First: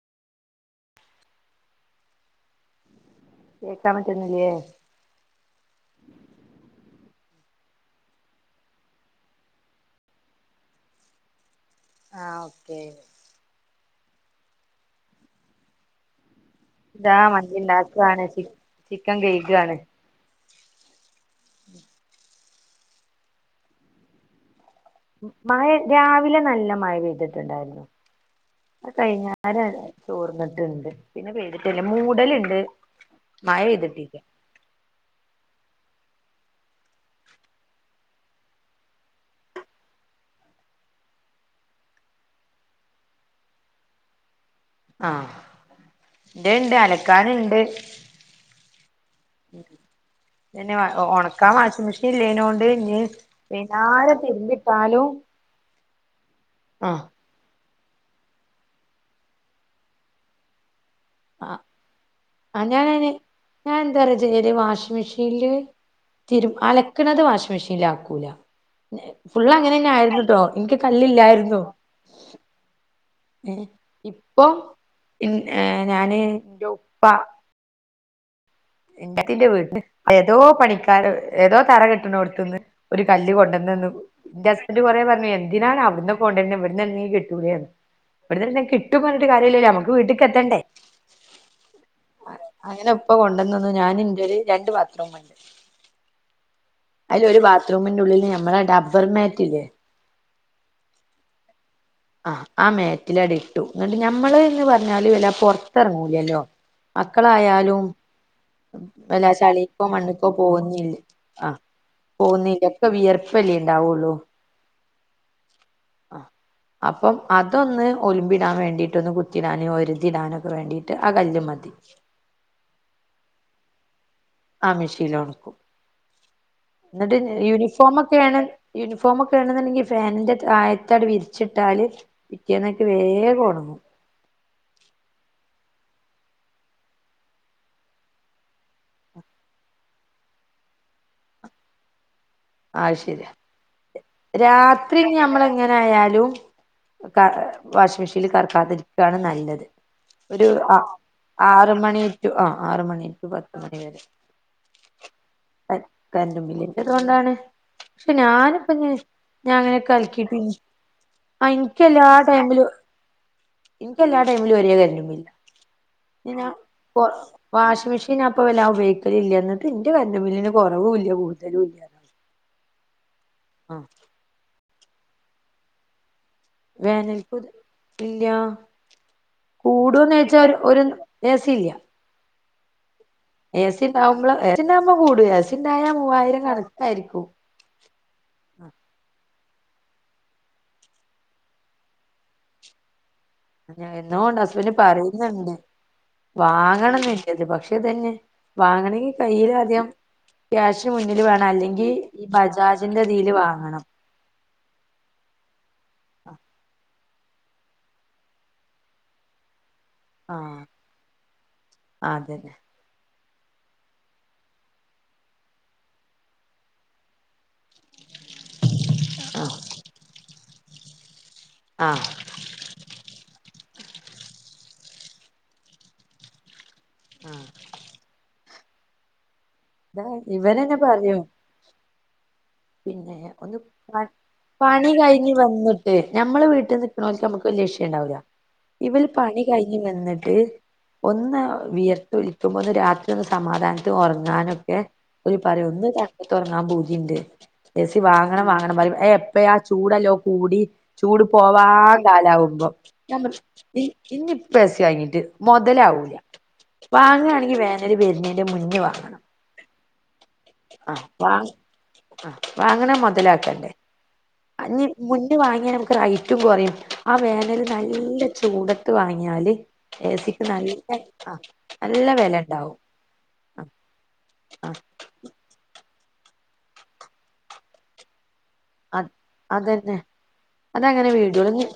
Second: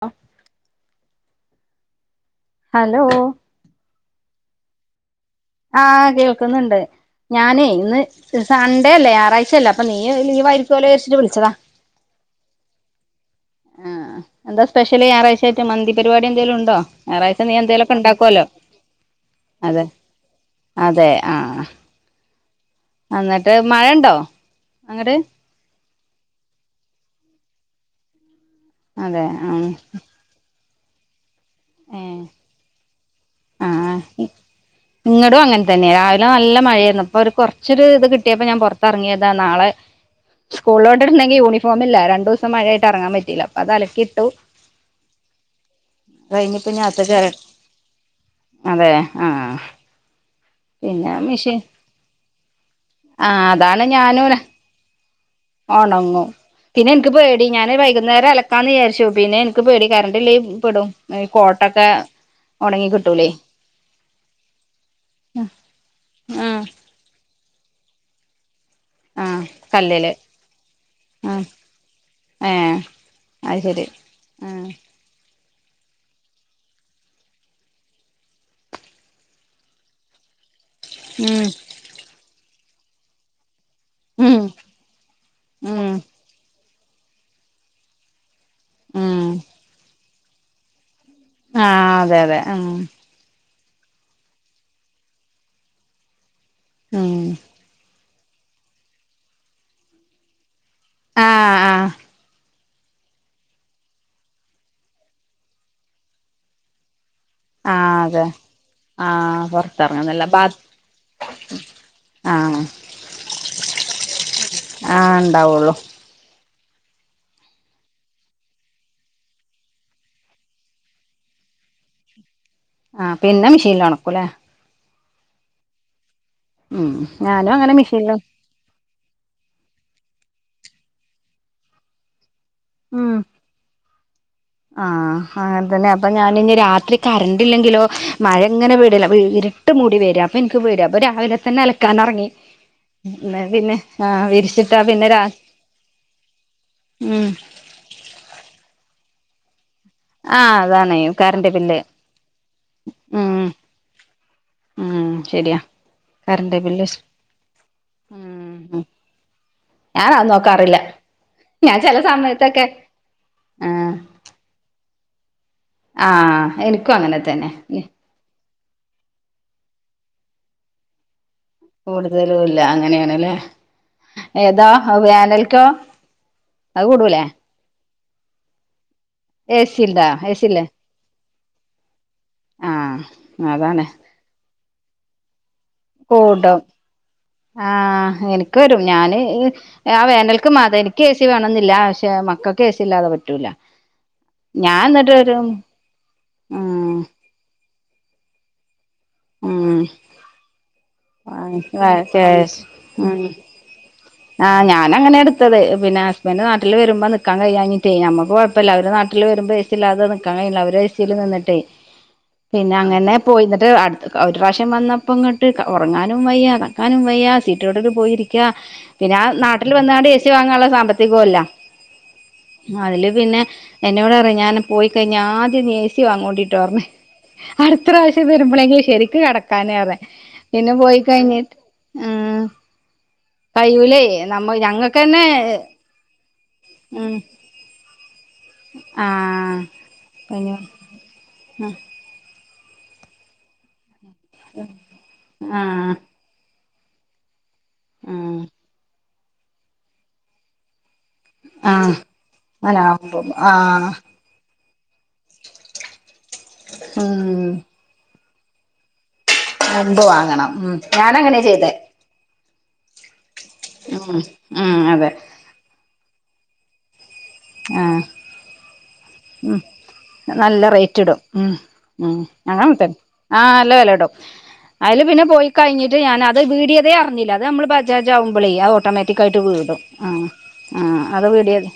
ആ ഹലോ കേൾക്കാൻ പറ്റുന്നില്ലേ ആഹ് കേൾക്കുന്നുണ്ട് ഞാനേ ഇന്ന് സൺഡേ അല്ലേ ഞായറാഴ്ചയല്ലേ അപ്പൊ നീ ലീവ് ആയിരിക്കൂലോ എന്ന് വിചാരിച്ചിട്ട് വിളിച്ചതാ ആഹ് ഓക്കെ ആഹ് എന്താ സ്പെഷ്യല് ഞായറാഴ്ച ആയിട്ട് മന്തി പരിപാടി എന്തേലും ഉണ്ടോ ഇതാ ഞായറാഴ്ച നീ മന്തി എന്തേലുമൊക്കെ ഉണ്ടാക്കാണ് ചി ഉണ്ടാക്കുവല്ലോ ചിക്കൻ കഴുകാണ് അതെ അതെ ആഹ് അന്നിട്ട് മഴ ഉണ്ടോ അങ്ങട്ട് മഴ രാവിലെ നല്ല മഴ പെയ്തിട്ടുണ്ടായിരുന്നു ഇപ്പൊ അതെ കഴിഞ്ഞു രാ ആഹ് ചോർന്നിട്ടുണ്ട് പിന്നെ പെയ്തിട്ടല്ല ഏഹ് മൂടലുണ്ട് മഴ ആഹ് പെയ്തിട്ടില്ല ഇങ്ങടും അങ്ങനെ തന്നെയാ രാവിലെ നല്ല മഴയായിരുന്നു അപ്പൊ ഒരു കുറച്ചൊരു ഇത് കിട്ടിയപ്പോ ഞാൻ പുറത്തിറങ്ങിയതാണ് നാളെ സ്കൂളിലോട്ട് ഇടണെങ്കി യൂണഫോംമില്ല രണ്ടു ദിവസം മഴ ആയിട്ട് ഇറങ്ങാൻ പറ്റയില്ല അപ്പോത് അലക്കിയിട്ടു ആഹ് കഴിഞ്ഞിപ്പ ഇതേണ്ട് ഞാത്ത കയറി അലക്കാന്ണ്ട് അതെ ആഹ് പിന്നെ ഒണക്കാൻ വാഷിംഗ് മെഷീൻ ഇല്ലേനോണ്ട് ഇനി ആഹ് അതാണ് വൈന്നേരം ഞാനും തിരുമ്പിട്ടാലും ഒണങ്ങും പിന്നെ എനക്ക് ആഹ് പേ ടി ഞാന് വൈകുന്നേരം അലക്കാന്ന് വിചാരിച്ചു പിന്നെ ഇനക്ക് പേടി കറണ്ടില്ലേ പെടും ഈ കോട്ടൊക്കെ ആ ഒണങ്ങി ഞാനയിന് കിട്ടൂലേ ഞാൻ എന്താറിയോ ചെയ്യല് വാഷിംഗ് മെഷീനില് തിരു ആഹ് അലക്കണത് വാഷിംഗ് മെഷീനീലാക്കൂല ആഹ് ഫുള്ള് അങ്ങനന്നെ കല്ലില് ആയിരുന്നുട്ടോ ഇനക്ക് ആഹ് കല്ലില്ലായിരുന്നു ഏഹ് അത് ഏഹ് ശരി ഇപ്പൊ ആഹ് പിന്നെ ഞാന് എന്റെ ഉപ്പ എംഗത്തിന്റെ വീട്ടില് ഏതോ പണിക്കാര് ഉം ഏതോ തറ കെട്ടണോടുത്ത്ന്ന് ഒരു കല്ല് കൊണ്ടുന്നൂന്ന് ഉം എന്റെ ഹസ്ബന്റ് കൊറെ പറഞ്ഞു എന്തിനാണ് ഉം അവിടുന്ന് കൊണ്ടെരുന്നെ ഇവിടന്നെങ്ങും കിട്ടൂലേന്ന് ഇവിടുന്ന് കിട്ടും ഉം പറഞ്ഞിട്ട് കാര്യോല്ലല്ലോ അമ്മക്ക് വീട്ടിൽക്ക് എത്തണ്ടേ ആഹ് അതെ അതെ ആഹ് ഇപ്പൊ കൊണ്ടന്നന്ന് ഞാനിന്റൊരു രണ്ട് ബാത്റൂമ്ണ്ട് ഇപ്പൊ ഉം അയിലൊരു ബാത്റൂമിന്റെ ഉള്ളില് ഞമ്മളെ ഡബ്ബർ മാറ്റില്ലേ ആഹ് ആഹ് ആഹ് ആഹ് മാറ്റിലാടി ഇട്ടു എന്നിട്ട് ഞമ്മള് എന്ന് പറഞ്ഞാല് വെല്ല പൊറത്തിറങ്ങൂലല്ലോ മക്കളായാലും ആഹ് അതെ വല്ല ആഹ് ചളിക്കോ പൊറത്തിറങ്ങുന്നില്ല മണ്ണിക്കോ ബാ പോവുന്നില്ല ആഹ് ആഹ് പോവുന്നില്ല ഒക്കെ വിയർപ്പല്ലേയുണ്ടാവുള്ളൂ ആഹ് ഒണ്ടാവുള്ളൂ അപ്പം അതൊന്ന് ഒലുമ്പിടാൻ വേണ്ടിട്ടൊന്ന് കുത്തിടാനോ ഒരുതിടാനും ഒക്കെ വേണ്ടിട്ട് ആഹ് കല്ല് മതി ആഹ് പിന്നെ മെഷീനിൽ ഒണക്കൂലാ ആഹ് മിഷീനിൽ ഒണക്കും ഉം എന്നിട്ട് ഞാനും അങ്ങനെ മെഷീനില് യൂണിഫോമൊക്കെയാണ് യൂണിഫോമൊക്കെ ആണെന്നുണ്ടെങ്കി ഫാനിന്റെ തായത്താട് വിരിച്ചിട്ടാല് പിറ്റേന്നേക്ക് ഉം വേഗൊണങ്ങും ആഹ് അങ്ങനെതന്നെ അപ്പൊ ഞാനിനി രാത്രി കരണ്ട് ഇല്ലെങ്കിലോ മഴ ഇങ്ങനെ പെടില്ല അപ്പോ ഇരി ഇട്ട് മൂടി വരിം അപ്പൊ ഇൻക്ക് പേടിയാ അപ്പൊ രാവിലെ തന്നെ അലക്കാൻ എറങ്ങി ആഹ് ശരിയാ പിന്നെ ആഹ് വിരിച്ചിട്ടാ രാത്രി പിന്നെ രാ ഞമ്മളെങ്ങനൊയാലും ഉം ക വാഷിംഗ്‌ മെഷീനിൽ കറക്കാതിരിക്കണതാണ് നല്ലത് ഒരു ആഹ് ആ അതാണ് കറണ്ട് ആറ് ബില്ല് മണിറ്റു ആഹ് ആറ് മണിറ്റു ഉം പത്ത് മണിവരെ ഉം ശരിയാ എ കറണ്ട് ബില്ല് കരണ്ടുബില്ലിന്റെതു കൊണ്ടാണ് പക്ഷെ ഞാനും അപ്പൊ ഉം ഞാൻ ഞങ്ങനെ ഞാനത് കളിക്കിട്ട നോക്കാറില്ല ആഹ് ഞാൻ ചില എനിക്കെല്ലാ സമയത്തൊക്കെ ടൈമിലും ആഹ് ഇനക്ക് എല്ലാ ടൈമിലും ഒരേ കര്ണ്ടുബില്ലാ പിന്നെ ആഹ് എനിക്കും പൊ അങ്ങനെ തന്നെ വാഷിം മെഷീൻ പിന്നെ അപ്പല്ല ആ ഉപയോഗിക്കലില്ല എന്നിട്ട് എന്റെ കര്ണ്ടുംബില്ലിന് കൊറവുല്ല കൂട്തലുല്ല കൂടുതലുംല്ല അങ്ങനെയണ്ല്ലേ ആ ഏതാ ഹവേനൽക്കോ വേനൽപ്പു ഇല്ല എ സി ഇണ്ടാ എ കൂടുന്നോയ്ച്ചാ സി ഒരു ഇല്ലേ ഒരു ഏസീ ല്ല ആഹ് ഏസി അതാണ് ഇണ്ടാവുമ്പോ ഏസി ഉണ്ടാവുമ്പോ കൂടു, ഏസിണ്ടായാൽ മൂവായിരം കൂടും കണക്കായിരിക്കും. ആഹ് എനിക്ക് വരും. ഞാന് ആ വേനൽക്ക് മാത എനിക്ക് ഏസി വേണംന്നില്ല പക്ഷെ മക്കൾക്ക് ഏസില്ലാതെ പറ്റൂല. ഞാൻ എന്നൊണ്ട് ഹസ്ബന്റ് ഞാൻ എന്നിട്ട് ഒരു പറയുന്നുണ്ട് ഉം വാങ്ങണംന്ന് പക്ഷെ ഇതന്നെ വാങ്ങണെങ്കിൽ ഉം കയ്യിലാധ്യം ക്യാഷ് മുന്നിൽ വേണം അല്ലെങ്കി ഈ ഉം ബജാജിന്റെതിയിൽ വാങ്ങണം. ആഹ് ഞാനങ്ങനെ എടുത്തത് പിന്നെ ഹസ്ബന്റ് നാട്ടിൽ വരുമ്പോ നിക് ക്കാൻ കഴിയാഞ്ഞിട്ടേ അമ്മക്ക് കുഴപ്പില്ല അവര് നാട്ടിൽ വരുമ്പ ഏസില്ലാതെ നി ക്കാൻ കഴില്ല ആഹ് അവര് ഏസിൽ നിന്നിട്ടേ അതന്നെ പിന്നെ അങ്ങനെ പോയി. എന്നിട്ട് അട്തെ ക ഒര് പ്രാവശ്യം വന്നപ്പോ ഇങ്ങട്ട് ക ഒറങ്ങാനും വയ്യ നടക്കാനും വയ്യ സിറ്റ് റ്റൊട്ടില് പോയിരിക്ക പിന്ന ആ ആഹ് നാട്ടില് വന്നാണ്ട് ഏ സി വാങ്ങാള്ള സാമ്പത്തികോല്ല. ആ അയ്ല് പിന്ന എന്നോട് പറയും ഞാന് പോയി കഴിഞ്ഞ ആദ്യം നി ഏ സി വാങ്ങോടി ട്ടോ പറഞ്ഞ്. അട്ത്ത പ്രാവശ്യം വര്മ്പളെങ്കി ശരിക്ക്‌ കടക്കാന് ഇതാ പറ്ഞ്ഞ് പിന്നെ ഇവരന്നെ പോയ് പറയും കയ്ഞ്ഞെട്ട് ഉം പിന്നെ ഒന്ന് കയ്യൂലേ പണ് നമ്മ പണി ഞങ്ങൾക്ക് തന്നെ കയ്ഞ്ഞ് വന്ന്ട്ട് ഞമ്മള് വീട്ടി ഉം നിക്ക്‌ണൊൽക്ക്‌ നമ്മക്ക് വല്യ വിശേണ്ടാവില്ല ഇവൽ പണി ആഹ് കയ്ഞ്ഞ് വന്നട്ട് പിന്നെ ഒന്ന് വിയർ ത്തൊലിക്കുമ്പോ ഒന്ന് രാത്രി ഒന്ന് സമാധാനത്തി ഒറങ്ങാനൊക്കെ ഒ ാര് പറയും ഒന്ന് ആഹ് രാ ത് ഒറങ്ങാം പൂതിണ്ട് ഏ സി ആഹ് വാങ്ങണം വാങ്ങണം പറയും എ പ്പയാ ചൂടല്ലേ ഒ കൂടി ചൂട് ആഹ് പോവാം കാലാവ്മ്പ അല്ല നാം പറ്ഞ്ഞ് ഇ ആഹ് ഇന്നിപ്പെ- പ്പ ഏ സി വാങ്ങിട്ട് മൊതലാവൂല ഉം വാങ്ങാണെങ്കി വേനല് വെരുന്നെന്റ മുന്നേ വാങ്ങണം. മുമ്പ് വാങ്ങണം ഉ ഞാനങ്ങനെയ ചെയ്തെ അ വാങ്ങണ മൊതലാക്കണ്ടേ [unintelligible] അന്ന് അതെ മുന്ന് വാങ്ങിയാ നമുക്ക് റൈറ്റും കൊറയും ആ വേനല് ആഹ് നല്ല ചൂടത് ത്ത് വാങ്ങിയാല് ഉം ഏസി ക്ക് നല്ല റേറ്റ് ഇടും അ ഉം നല്ല ഉം വെല അങ്ങനെ ഇണ്ടാവും. തന്നെ ആഹ് നല്ല വെലണ്ടാവും അയ്ല് പിന്ന പോയി കയ്ഞ്ഞട്ട് ഞാനത് വീടിയതെ അർഞ്ഞില്ല അത് നമ്മള് ബജാജ് ആവ്മ്പളേ അ ഒ അത് ഓട്ടോമാറ്റിക്കായിട്ട് വീടും. അതന്നെ അ ആ അത് വീടിയതി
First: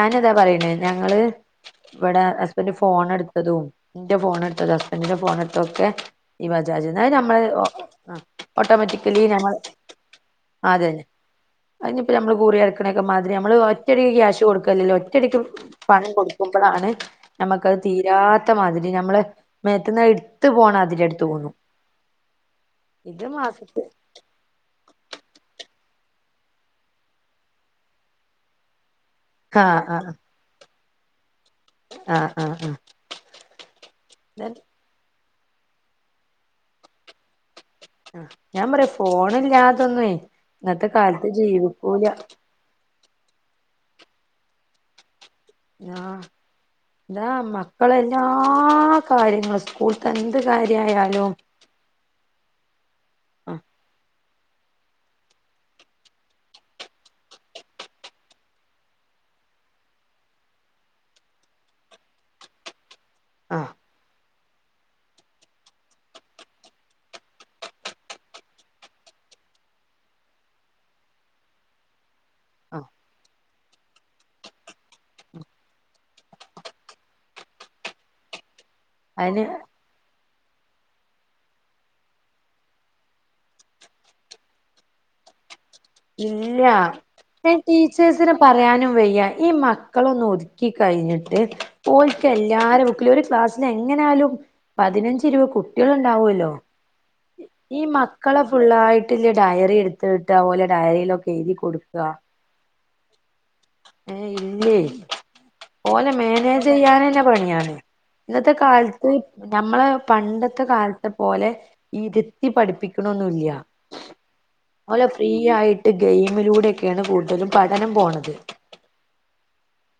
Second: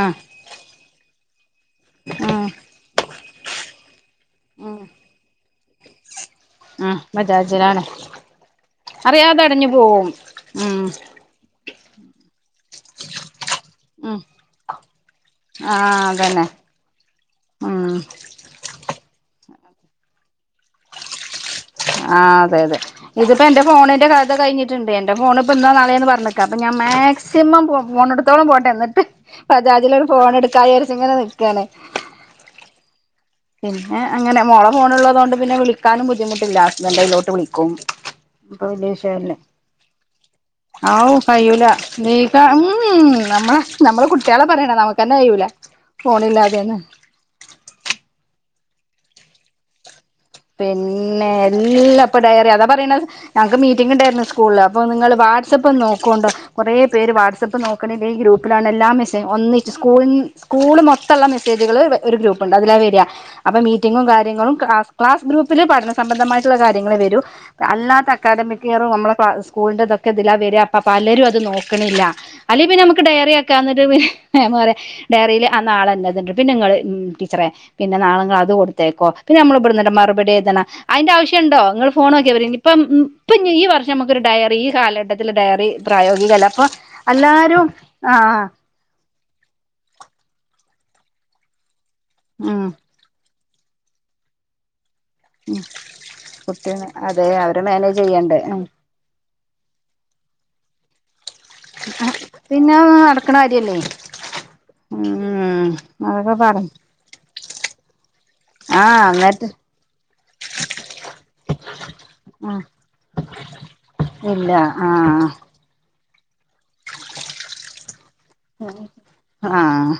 ആഹ് പറിണെ ഞങ്ങള് ഇവട ആഹ് ഹസ്ബന്റ് ഫോണെട്ത്തതും എൻ്റെ ഫോണെട്ത്തതും ഉം ഹസ്ബന്റിന്റ ഫോൺ എട്ത് ത്തൊക്കെ ഈ ആഹ് വജാജ്ന്ന അത് നമ്മള് ഓട്ട് ബജാജിലാണ് ഓട്ടോമാറ്റിക്കലി അറിയാതെ ഞമ്മള് അടഞ്ഞു പോവും ഉം അയ്നിപ്പ നമ്മള് കുറി അടക്കണെക്ക മാതിരി നമ്മള് ഒറ്റടിക്ക് ഉം ക്യാഷ് കൊട്ക്കല്ലല്ലോ ഒറ്റടിക്ക് ആഹ് പണം അതന്നെ കൊട്ക്കുമ്പൾ ളാണ് നമ്മ്ക്കത് ഉം തീരാത്ത മാതിരി നമ്മള് മേത്ത്ന്ന് അഹ് എട്ത്ത് പോണ മാതിരിയാടത് പോവുന്നു. ആഹ് അതെ അതെ ഇതിപ്പ എൻ്റെ ഫോണിന്റെ കഥ കയ്ഞ്ഞ് ട്ട്ണ്ട് എൻ്റെ ഫോണ് ഇപ്പ ഇന്നോ നാളെന്ന് പറഞ്ഞ്ക്ക. അപ്പ ഞാ മാക്സിമം പോ പോണട്ത്തോളം പോട്ടെ എന്നട്ട് ആഹ് ബജാജിലൊര് ആഹ് ഫോൺ എട്ക്കാ വിയാരിച്ച്‌ ഇങ്ങനെ നിക്കാണ് ആഹ് അഹ് പിന്നെ അങ്ങനെ മോള ഫോണ്ള്ളതൊണ്ട് പിന്നെ വിളിക്കാനും ബുദ്ധിമുട്ടില്ല ഹസ്ബന്റ അയ്ലോട്ട് വിളിക്കും അ അപ്പൊ ഞാൻ പറീം ഫോണില്ലാതൊന്ന് വെ ആവൂ കയൂല നീക്ക ഉം നമ്മള നമ്മള് കുട്ടികള പറയണം നമ്ക്കന്നെ കയൂല ഞാഹ് എന്താ മക്കളെല്ലാ കാര്യങ്ങൾ സ്കൂൾ തന്ന പിന്നെ എല്ലാപ്പ ഡയറി അതാ പറെണത് ഞങ്ങക്ക് ആഹ് മീറ്റിംഗ് ഇണ്ടാര്ന്നു സ്കൂൾല് അപ്പ നിങ്ങള് വാട്സ്അപ്പ് നോക്കോണ്ടോ കുറേ പേര് വാട്സആപ്പ് നോക്കണില്ല ഈ ഗ്രൂപ്പിലാണ് എല്ലാം മെസ്സേ ഒന്നിച്ച്‌ സ്കൂളിൻ സ്കൂള് മൊത്തള്ള മെസ്സേജ്കള് വ് ഒരു ഗ്രൂപ്പ്ണ്ട് അതിലാ വെര്യയ അപ്പ ആഹ് മീറ്റിങ്ങും കാര്യങ്ങളും ക അസ് ക്ലാസ്സ് ഗ്രൂപ്പില് പഠന സംബന്ധമായ്ട്ടുള്ള കാര്യങ്ങളെ വെരൂ അല്ലാത്ത അക്കാദമിക്കിയറും നമ്മള ക്ലാ സ്കൂൾന്റ ഇതൊക്കെ ഇതിലാ വെരാ അപ്പ പലരും അത് നോക്കണില്ല അല്ലെ പിന്ന ആഹ് നമക്ക് ഡയറിയാക്ക എന്നട്ട് പി മ്യാമ് പറയാ ഡയറില് ആ നാളെന്നത്ണ്ട് പിന്ന ഇങ്ങള് ടീച്ചറെ പിന്ന നാള നിങ്ങള് അത് കൊടുത്തെയ്ക്കോ പിന്ന അതിന് നമ്മള് ഇബ്ടെന്ന് മറുപടി എയ്തണ അയ്ന്റാവശ്യണ്ടോ നിങ്ങള് ഫോണോക്കിയ പൊരെ ഇനിപ്പം ഇപ്പ ഈ വർഷം നമ്ക്കൊരു ഡയറി ഈ കാലഘട്ടത്തില് ഡയറി പ്രായോഗികല്ല അപ്പൊ ഇല്ല ന്നെ എല്ലാരും ടീച്ചേഴ്സിന് ആഹ് പറയാനും വയ്യ ഈ മക്ക് ക്കളൊന്ന് ഒതുക്കി കയ്ഞ്ഞട്ട് ഓൽക്ക് ഉം എല്ലാര ബുക്കിലൊര് ക്ലാസ്സിനെങ്ങനാലും പതിനഞ്ച് ഇരുപ കുട്ടികള് ഇണ്ടാവ് അല്ലോ അതെ അവരെ ഈ മാനേജ് ചെയ്യണ്ടേ മക്കളെ ഉം ഫുള്ളായിട്ട്ല് ഡയറി എടുത്തിട്ട് ഡയറിയിലൊക്കെ എഴുതി കൊടുക്കും പിന്നെ നടക്കണ കാര്യല്ലേ ഏ ഇല്ലേ ഉം പോലെ അതൊക്കെ പറ മാനേജ് ചെയ്യാനന്നെ പണിയാണ് ഇന്നത്തെ ആഹ് കാലത്ത് എന്നിട്ട് നമ്മളെ പണ്ടത്തെ കാലത്തെ പോലെ ഇരുത്തി ആഹ് പഠിപ്പിക്കണന്നുല്ല ഇല്ല ഓലെ ഫ്രീ ആഹ് ആയിട്ട് ട്ട് ഗെയിമിലൂടെയൊക്കെയാണ് കൂടുതലും പഠനം പോകണുന്നത് ആഹ്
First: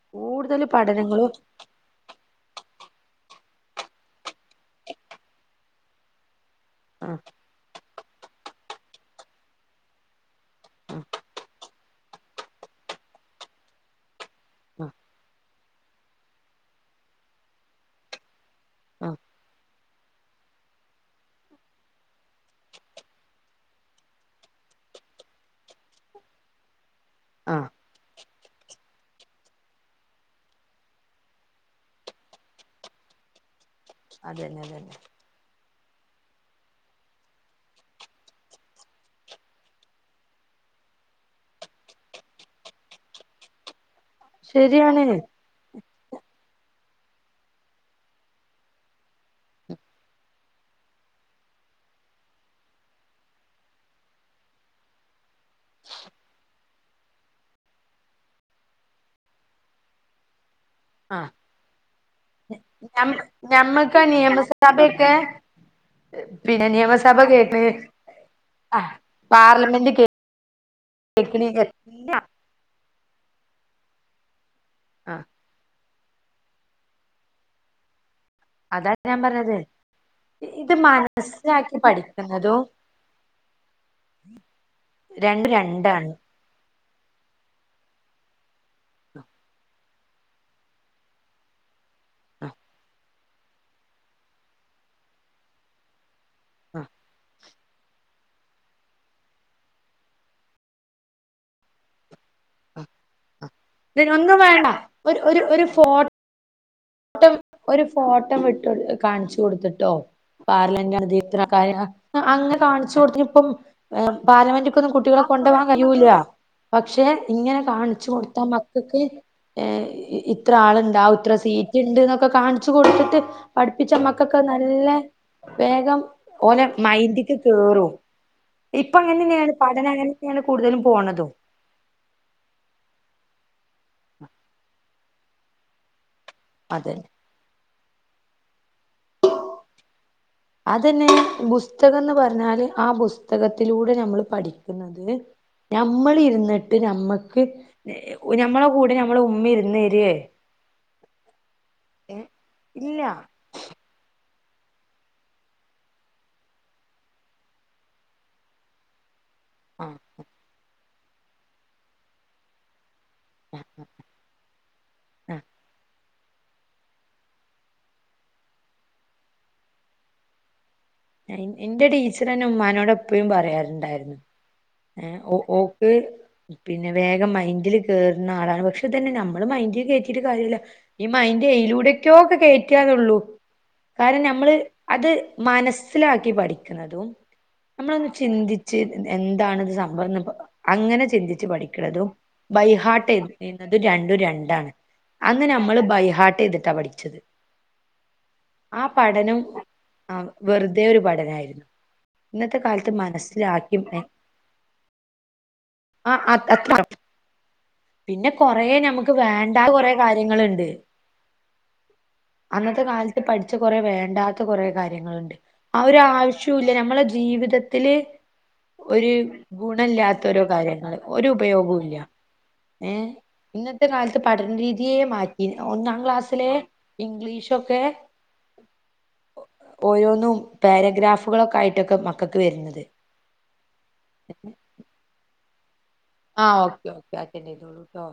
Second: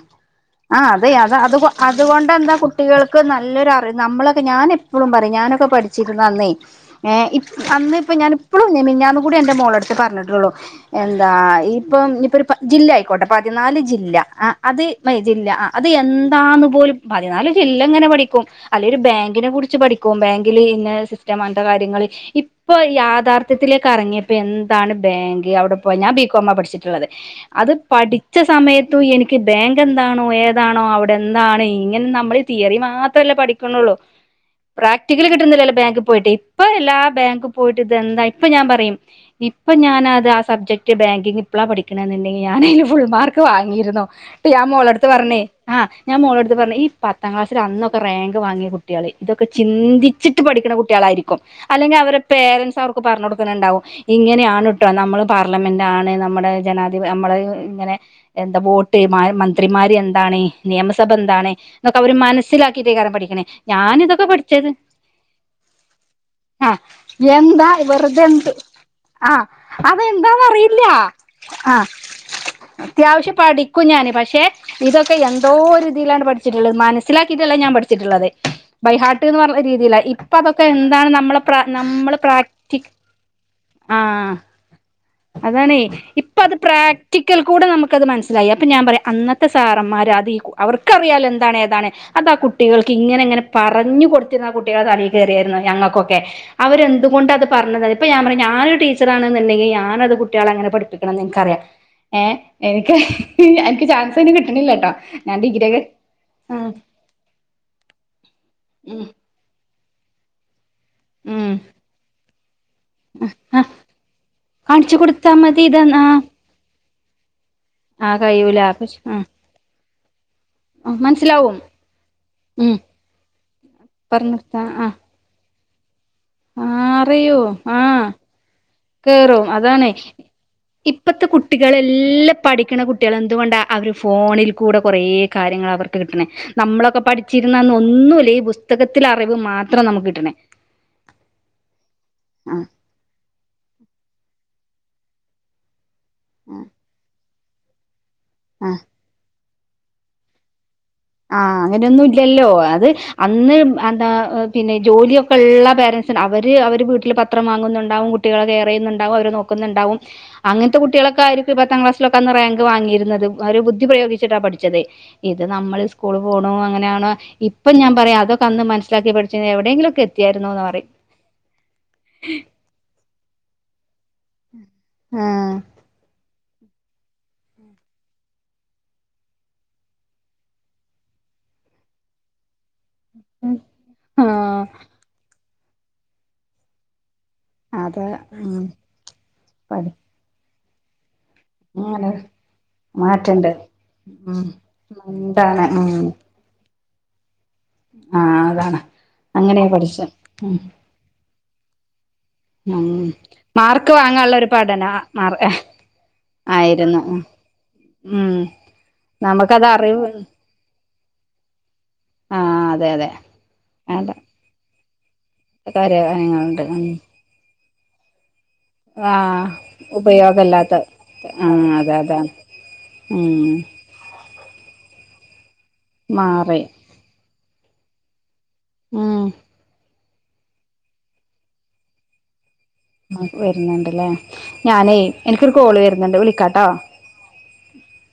ആഹ് അതെ പഠനങ്ങളും അത അത് അതുകൊണ്ട് എന്താ കുട്ടികൾക്ക് നല്ലൊരുറി നമ്മളൊക്കെ ഞാൻ എപ്പോഴും പറയും ഞാനൊക്കെ പഠിച്ചിരുന്നു അന്നേ ഏ ആഹ് ഇ അന്ന് ഇപ്പ ഞാനിപ്പോഴും മിഞാന്ന് കൂടി എന്റെ മോള അടുത്ത് പറഞ്ഞിട്ടുള്ളു എന്താ ഇപ്പം ഇപ്പൊ ജില്ലായി കോട്ടപ്പാത്തി പതിനാല് ജില്ല ആ അത് ആഹ് ജില്ല ആ അത് എന്താന്ന് പോലും പതിനാല് ജില്ല ഇങ്ങനെ പഠിക്കും അല്ലെ ഒരു ആഹ് ബാങ്കിനെ കുറിച്ച് പഠിക്കും ബാങ്കിൽ ഇന്ന സിസ്റ്റം അങ്ങനെ ത്തെ കാര്യങ്ങളിൽ ഇപ്പൊ യാഥാർത്ഥ്യത്തിലേക്ക് ഇറങ്ങിയപ്പോ എന്താണ് ബാങ്ക് അവിടെ പോ ഞാൻ ബികോമ പഠിച്ചിട്ടുള്ളത് ആഹ് ആഹ് അത് പഠിച്ച സമയത്തും എനിക്ക് ബാങ്ക് എന്താണോ ഏതാണോ അവിടെ എന്താണ് ഇങ്ങനെ നമ്മൾ തിയറി മാത്രമല്ലേ പഠിക്കണള്ളൂ അതന്നെ അതന്നെ പ്രാക്ട കിട്ടുന്നില്ലല്ലോ ബാങ്ക് പോയിട്ട് ഇപ്പൊ എല്ലാ ബാങ്ക് പോയിട്ട് ഇത് എന്താ ഇപ്പൊ ഞാൻ പറയും ഇപ്പൊ ഞാൻ അത് ആ സബ്ജക്ട് ബാങ്കിങ് ഇപ്പളാ പഠിക്കണ എന്നുണ്ടെങ്കിൽ ഞാനും ഫുൾമാർക്ക് വാങ്ങിയിരുന്നു ട്ട് ഞൻ ശരിയാണ് മോളെടുത്ത് പറഞ്ഞേ ആഹ് ഞൻ മോളെടുത്ത് പറഞ്ഞ ഈ പത്താം ക്ലാസ്സിൽ അന്നൊക്കെ റാങ്ക് വാങ്ങിയ കുട്ടികളെ ഇതൊക്കെ ചിന്തിച്ച് ചിട്ടു പഠിക്കുന്ന കുട്ടികളായിരിക്കും അല്ലെങ്കിൽ അവരുടെ പേരൻറ്സ് അവർക്ക് പറഞ് കൊടുക്കുന്നുണ്ടാവും ഇങ്ങനെയാണ് ട്ടോ നമ്മള് പാർലമെന്റ് ആണ് നമ്മുടെ ജനാധിപ നമ്മള് ഇങ്ങനെ എന്താ വോട്ട് മന്ത്രിമാര് എന്താണ് നിയമസഭ ആഹ് എന്താണ് ഇതോക്കെ അവര് മനസ്സിലാക്കിട്ടേ ഞം കാരം പഠിക്ണേ ഞാന് ഞമ്മക്കാ ഇതൊക്കെ പഠിച്ചത് നിയമസഭയൊക്കെ പിന്നെ ആഹ് നിയമസഭ കേക്ക് എന്താ വെറ്തെ എന്ത്‌ ആഹ് ആഹ് പാർലമെന്റ് അതെന്താന്നറിയില്ല കേക്ക്ണ് ആഹ് എല്ലാ അത്യാവശ്യം പഠിക്കും ഞാന് പക്ഷെ ഇതൊക്കെ ആഹ് എന്തോ ഒരു തിലാണ് പട് ച്ട്ട്ള്ളത് മനസ്സിലാക്കിട്ടല്ല ഞാൻ പഠിച്ചിട്ടുള്ളത് അതാ ഞാൻ ബൈഹാർട്ട്ന്ന് പറഞ്ഞത് പർഞ്ഞ രീതിയിലായി ഇപ്പ അതൊക്കെ ഇത് എന്താണ് നമ്മളെ പ്ര മനസ്സിലാക്കി നമ്മള് പഠിക്കുന്നതും പ്രാക്ടി ആഹ് രണ്ടും അതാണെ രണ്ടാണ്. ഇപ്പത് പ്രാക് ഒരിക്കൽ കൂടെ നമ്മക്കത് മനസ്സിലായി അപ്പ ഞാൻ പറയാ അന്നത്തെ സാറന്മാര് അത് ഈ അവർക്കറിയാലോ എന്താണ് ഏതാണ് അതാ ആഹ് കുട്ടികൾക്ക് ഇങ്ങനെ ഇങ്ങനെ പറഞ്ഞു കൊടുത്തി ആഹ് കുട്ടികളെ തലേ കേറിയായിരുന്നു ഞങ്ങക്കൊക്കെ ആഹ് അവരെന്തു കൊണ്ട് അത് പർഞ്ഞത് ഇപ്പ ഞാൻ പറയാ ഞാനൊരു ടീച്ചറാണെന്നുണ്ടെങ്കി ഞാനത് കുട്ട്യാളെ അങ്ങനെ പഠിപ്പിക്കണം എന്ന് എനിക്കറിയാ ഏഹ് എനിക്ക് എനിക്ക് ഇതിന് ചാൻസ് അയിന് ഒന്നും വേണ്ട കിട്ടണില്ലട്ടോ ഒരു ഞാൻ ഒരു ഒരു ഡിഗ്രിയൊക്കെ ഫോ ഉം ട്ടം ഒരു ഫോട്ടോ വിട്ടു ഉം കാണിച്ചു കൊടുത്ത്ട്ടോ പാർല ഉം ഇത്രക്കാര്യ അങ്ങനെ കാണിച്ചു കൊടുത്ത്ട്ട് ഇപ്പം ആ പാലമെന്റ്ക്കൊന്നും കാണിച്ചു കുട്ടികളെ കൊടുത്താ കൊണ്ടോകാൻ മതി ഇതാ ആ കഴിയൂല പക്ഷെ ഇങ്ങനെ കാണിച്ചു ഴിയൂല പക്ഷെ ഏഹ് ഇത്ര ആള്ണ്ടാവും ഇത്ര സീറ്റ് ഇണ്ട്ന്നൊക്കെ കാണിച്ചു ഉം കൊടുത്തിട്ട് പഠിപ്പിച്ച് പറഞ്ഞ് മക്കക്ക് കൊടുത്താ നല്ല ആ വേഗം ഓലെ ആഹ് മൈന്റ്ക്ക് അറിയോ കേറും ആഹ് ഇപ്പ കേറും ഇങ്ങനെന്നെണ് അതാണ് പഠനം അങ്ങനെന്നെണ് കൂടുതലും പോണത് ഇപ്പത്തെ കുട്ടികളെല്ലാം പഠിക്ണ കുട്ടികളാ എന്തു കൊണ്ടാ അവർ ഫോണിൽ കൂടെ കുറേ കാര്യങ്ങൾ അവർക്ക് കിട്ട്ണ് അതെ നമ്മളൊക്കെ പഠി ച്ചിരുന്നന്ന് ഒന്നുല്ല ഈ പുസ്തകത്തിലെ അറിവ് മാത്രം നമുക്ക് കിട്ട്ണേ അതന്നെ പുസ്തകംന്ന് പർഞ്ഞാല് ആഹ് പുസ്തകത്തിലൂടെ നമ്മൾ പഠി ക്ക്ന്നതില് നമ്മള് ആഹ് ഇരുന്നിട്ട് നമ്മക്ക് നമ്മളെ ആ കൂടെ മ്മളെ ഉമ്മി ഇര്ന്നേരെ ആഹ് അങ്ങനെന്നും ഇല്ലല്ലോ അത് ഇല്ല അന്ന് എന്താ പിന്നെ ജോലിയൊക്കെ ഇള്ള പേരൻസും അവര് അവര് വീട്ടില് പത്രം വാങ്ങുന്നുണ്ടാവും മു കുട്ടികളെ കേറയുന്നുണ്ടാവും അവര് ആ നോക്കുന്നുണ്ടാവും അങ്ങൻത്തെ കുട്ടികളോക്കെ ആയിരിക്കും പത്താം ക്ലാസ്സിലോക്കെ അന്ന് റാങ്ക് വാങ്ങിയിരുന്ന ഒരു ബുദ്ധി പ്രയോഗിച്ചിട്ടാ പഠിച്ചത് ആ ഇത് നമ്മള് സ്കൂള് പോണു അങ്ങനെയാണോ ഇപ്പം ഞാൻ പറയാ അതൊക്കന്ന് മനസിലാക്കി പഠിച്ച്ണെ എവിടെങ്കിലോക്കെ എത്തിയെരുന്നു എന്ന് പറയും ഇന്റെ ടീച്ചറന്നേ ഉമ്മാനോട് എപ്പഴും പറയാറുണ്ടായിരുന്നു ഏഹ് ആഹ് ഓഹ് ക്ക് പിന്നെ വേഗം മൈന്റ്ല് കേറ്ണ ആളാണ് പക്ഷെ ഇതന്നെ നമ്മള് മൈന്റ്ല് കേറ്റിട്ട് കാര്യല്ല ഇമ്മ ഇന്റെ എയ്ലൂടെക്കോ കിട്ടി ക്കാനോള്ളൂ കാരണം നമ്മള് ആഹ് അത് മനസ്സിലാക്കി പഠിക്ക്ണതും അതെ നമ്മളൊന്ന് ഉം ചിന്തിച്ച് എന്താണ്ത് പഠി സംഭവം അങ്ങനെ ചിന്തി ച്ച് പഠിക്ക്ണതും അങ്ങനെ ബൈഹാർട്ട് എ മാറ്റണ്ട് ചെയ്യുന്നത് രണ്ടും ഉം രണ്ടാണ് അന്ന് എന്താണ് നമ്മള് ഉം ബൈഹാർട്ട് ചെയ്തിട്ടാ പഠിച്ചത് ആഹ് അതാണ് ആഹ് പഠനം അങ്ങനെയാ പഠിച്ചെ ആഹ് ഉം വെറുതെ ഒരു പഠനായിരുന്നു ഇന്നത്തെ മ് കാലത്ത് മനസ്സിലാക്കി മാർക്ക് വാങ്ങാള്ളെ ഒരു പഠന മാർ ആഹ് [unintelligible] ആയിരുന്നു പിന്നെ ഉം കൊറേ നമ്മക്ക് നമുക്കത് വേണ്ടാത്ത കൊറേ അറിവ് കാര്യങ്ങള്ണ്ട് ആഹ് അന്നത്തെ അതെ അതെ കാലത്ത് പഠിച്ച കുറെ വേണ്ട വേണ്ടാത്ത കോറേ കാര്യങ്ങള്ണ്ട് ആഹ് ഒരു കാര്യങ്ങളുണ്ട് ആവശ്യവുല്ല ഉം നമ്മടെ ജീവിതത്തില് ഒരു ആഹ് ഗുണല്ലാത്തരോ ഉപയോഗല്ലാത്ത കാര്യങ്ങള് ഒരു ആഹ് അതെ ഉപയോഗവുംല്ല അതാണ് ഉം. ഇന്നത്തെ കാലത്ത് പഠന രീതിയെ മാറ്റി ഒന്നാം ക്ലാസ്സിലെ മാറി ഇംഗ്ലീഷൊക്കെ ഉം ഓരോന്നും പാരഗ്രാഫുകളൊക്കെ ആയിട്ടൊക്കെ മക്കൾക്ക് വരുന്നത് വരുന്നുണ്ട്ല്ലേ ഞാനേ എനിക്കൊരു കോള് വരുന്നുണ്ട് ആ വിളിക്കാട്ടോ ഓക്കെ അറ്റൻഡ് ചെയ്തോളു ട്ടോ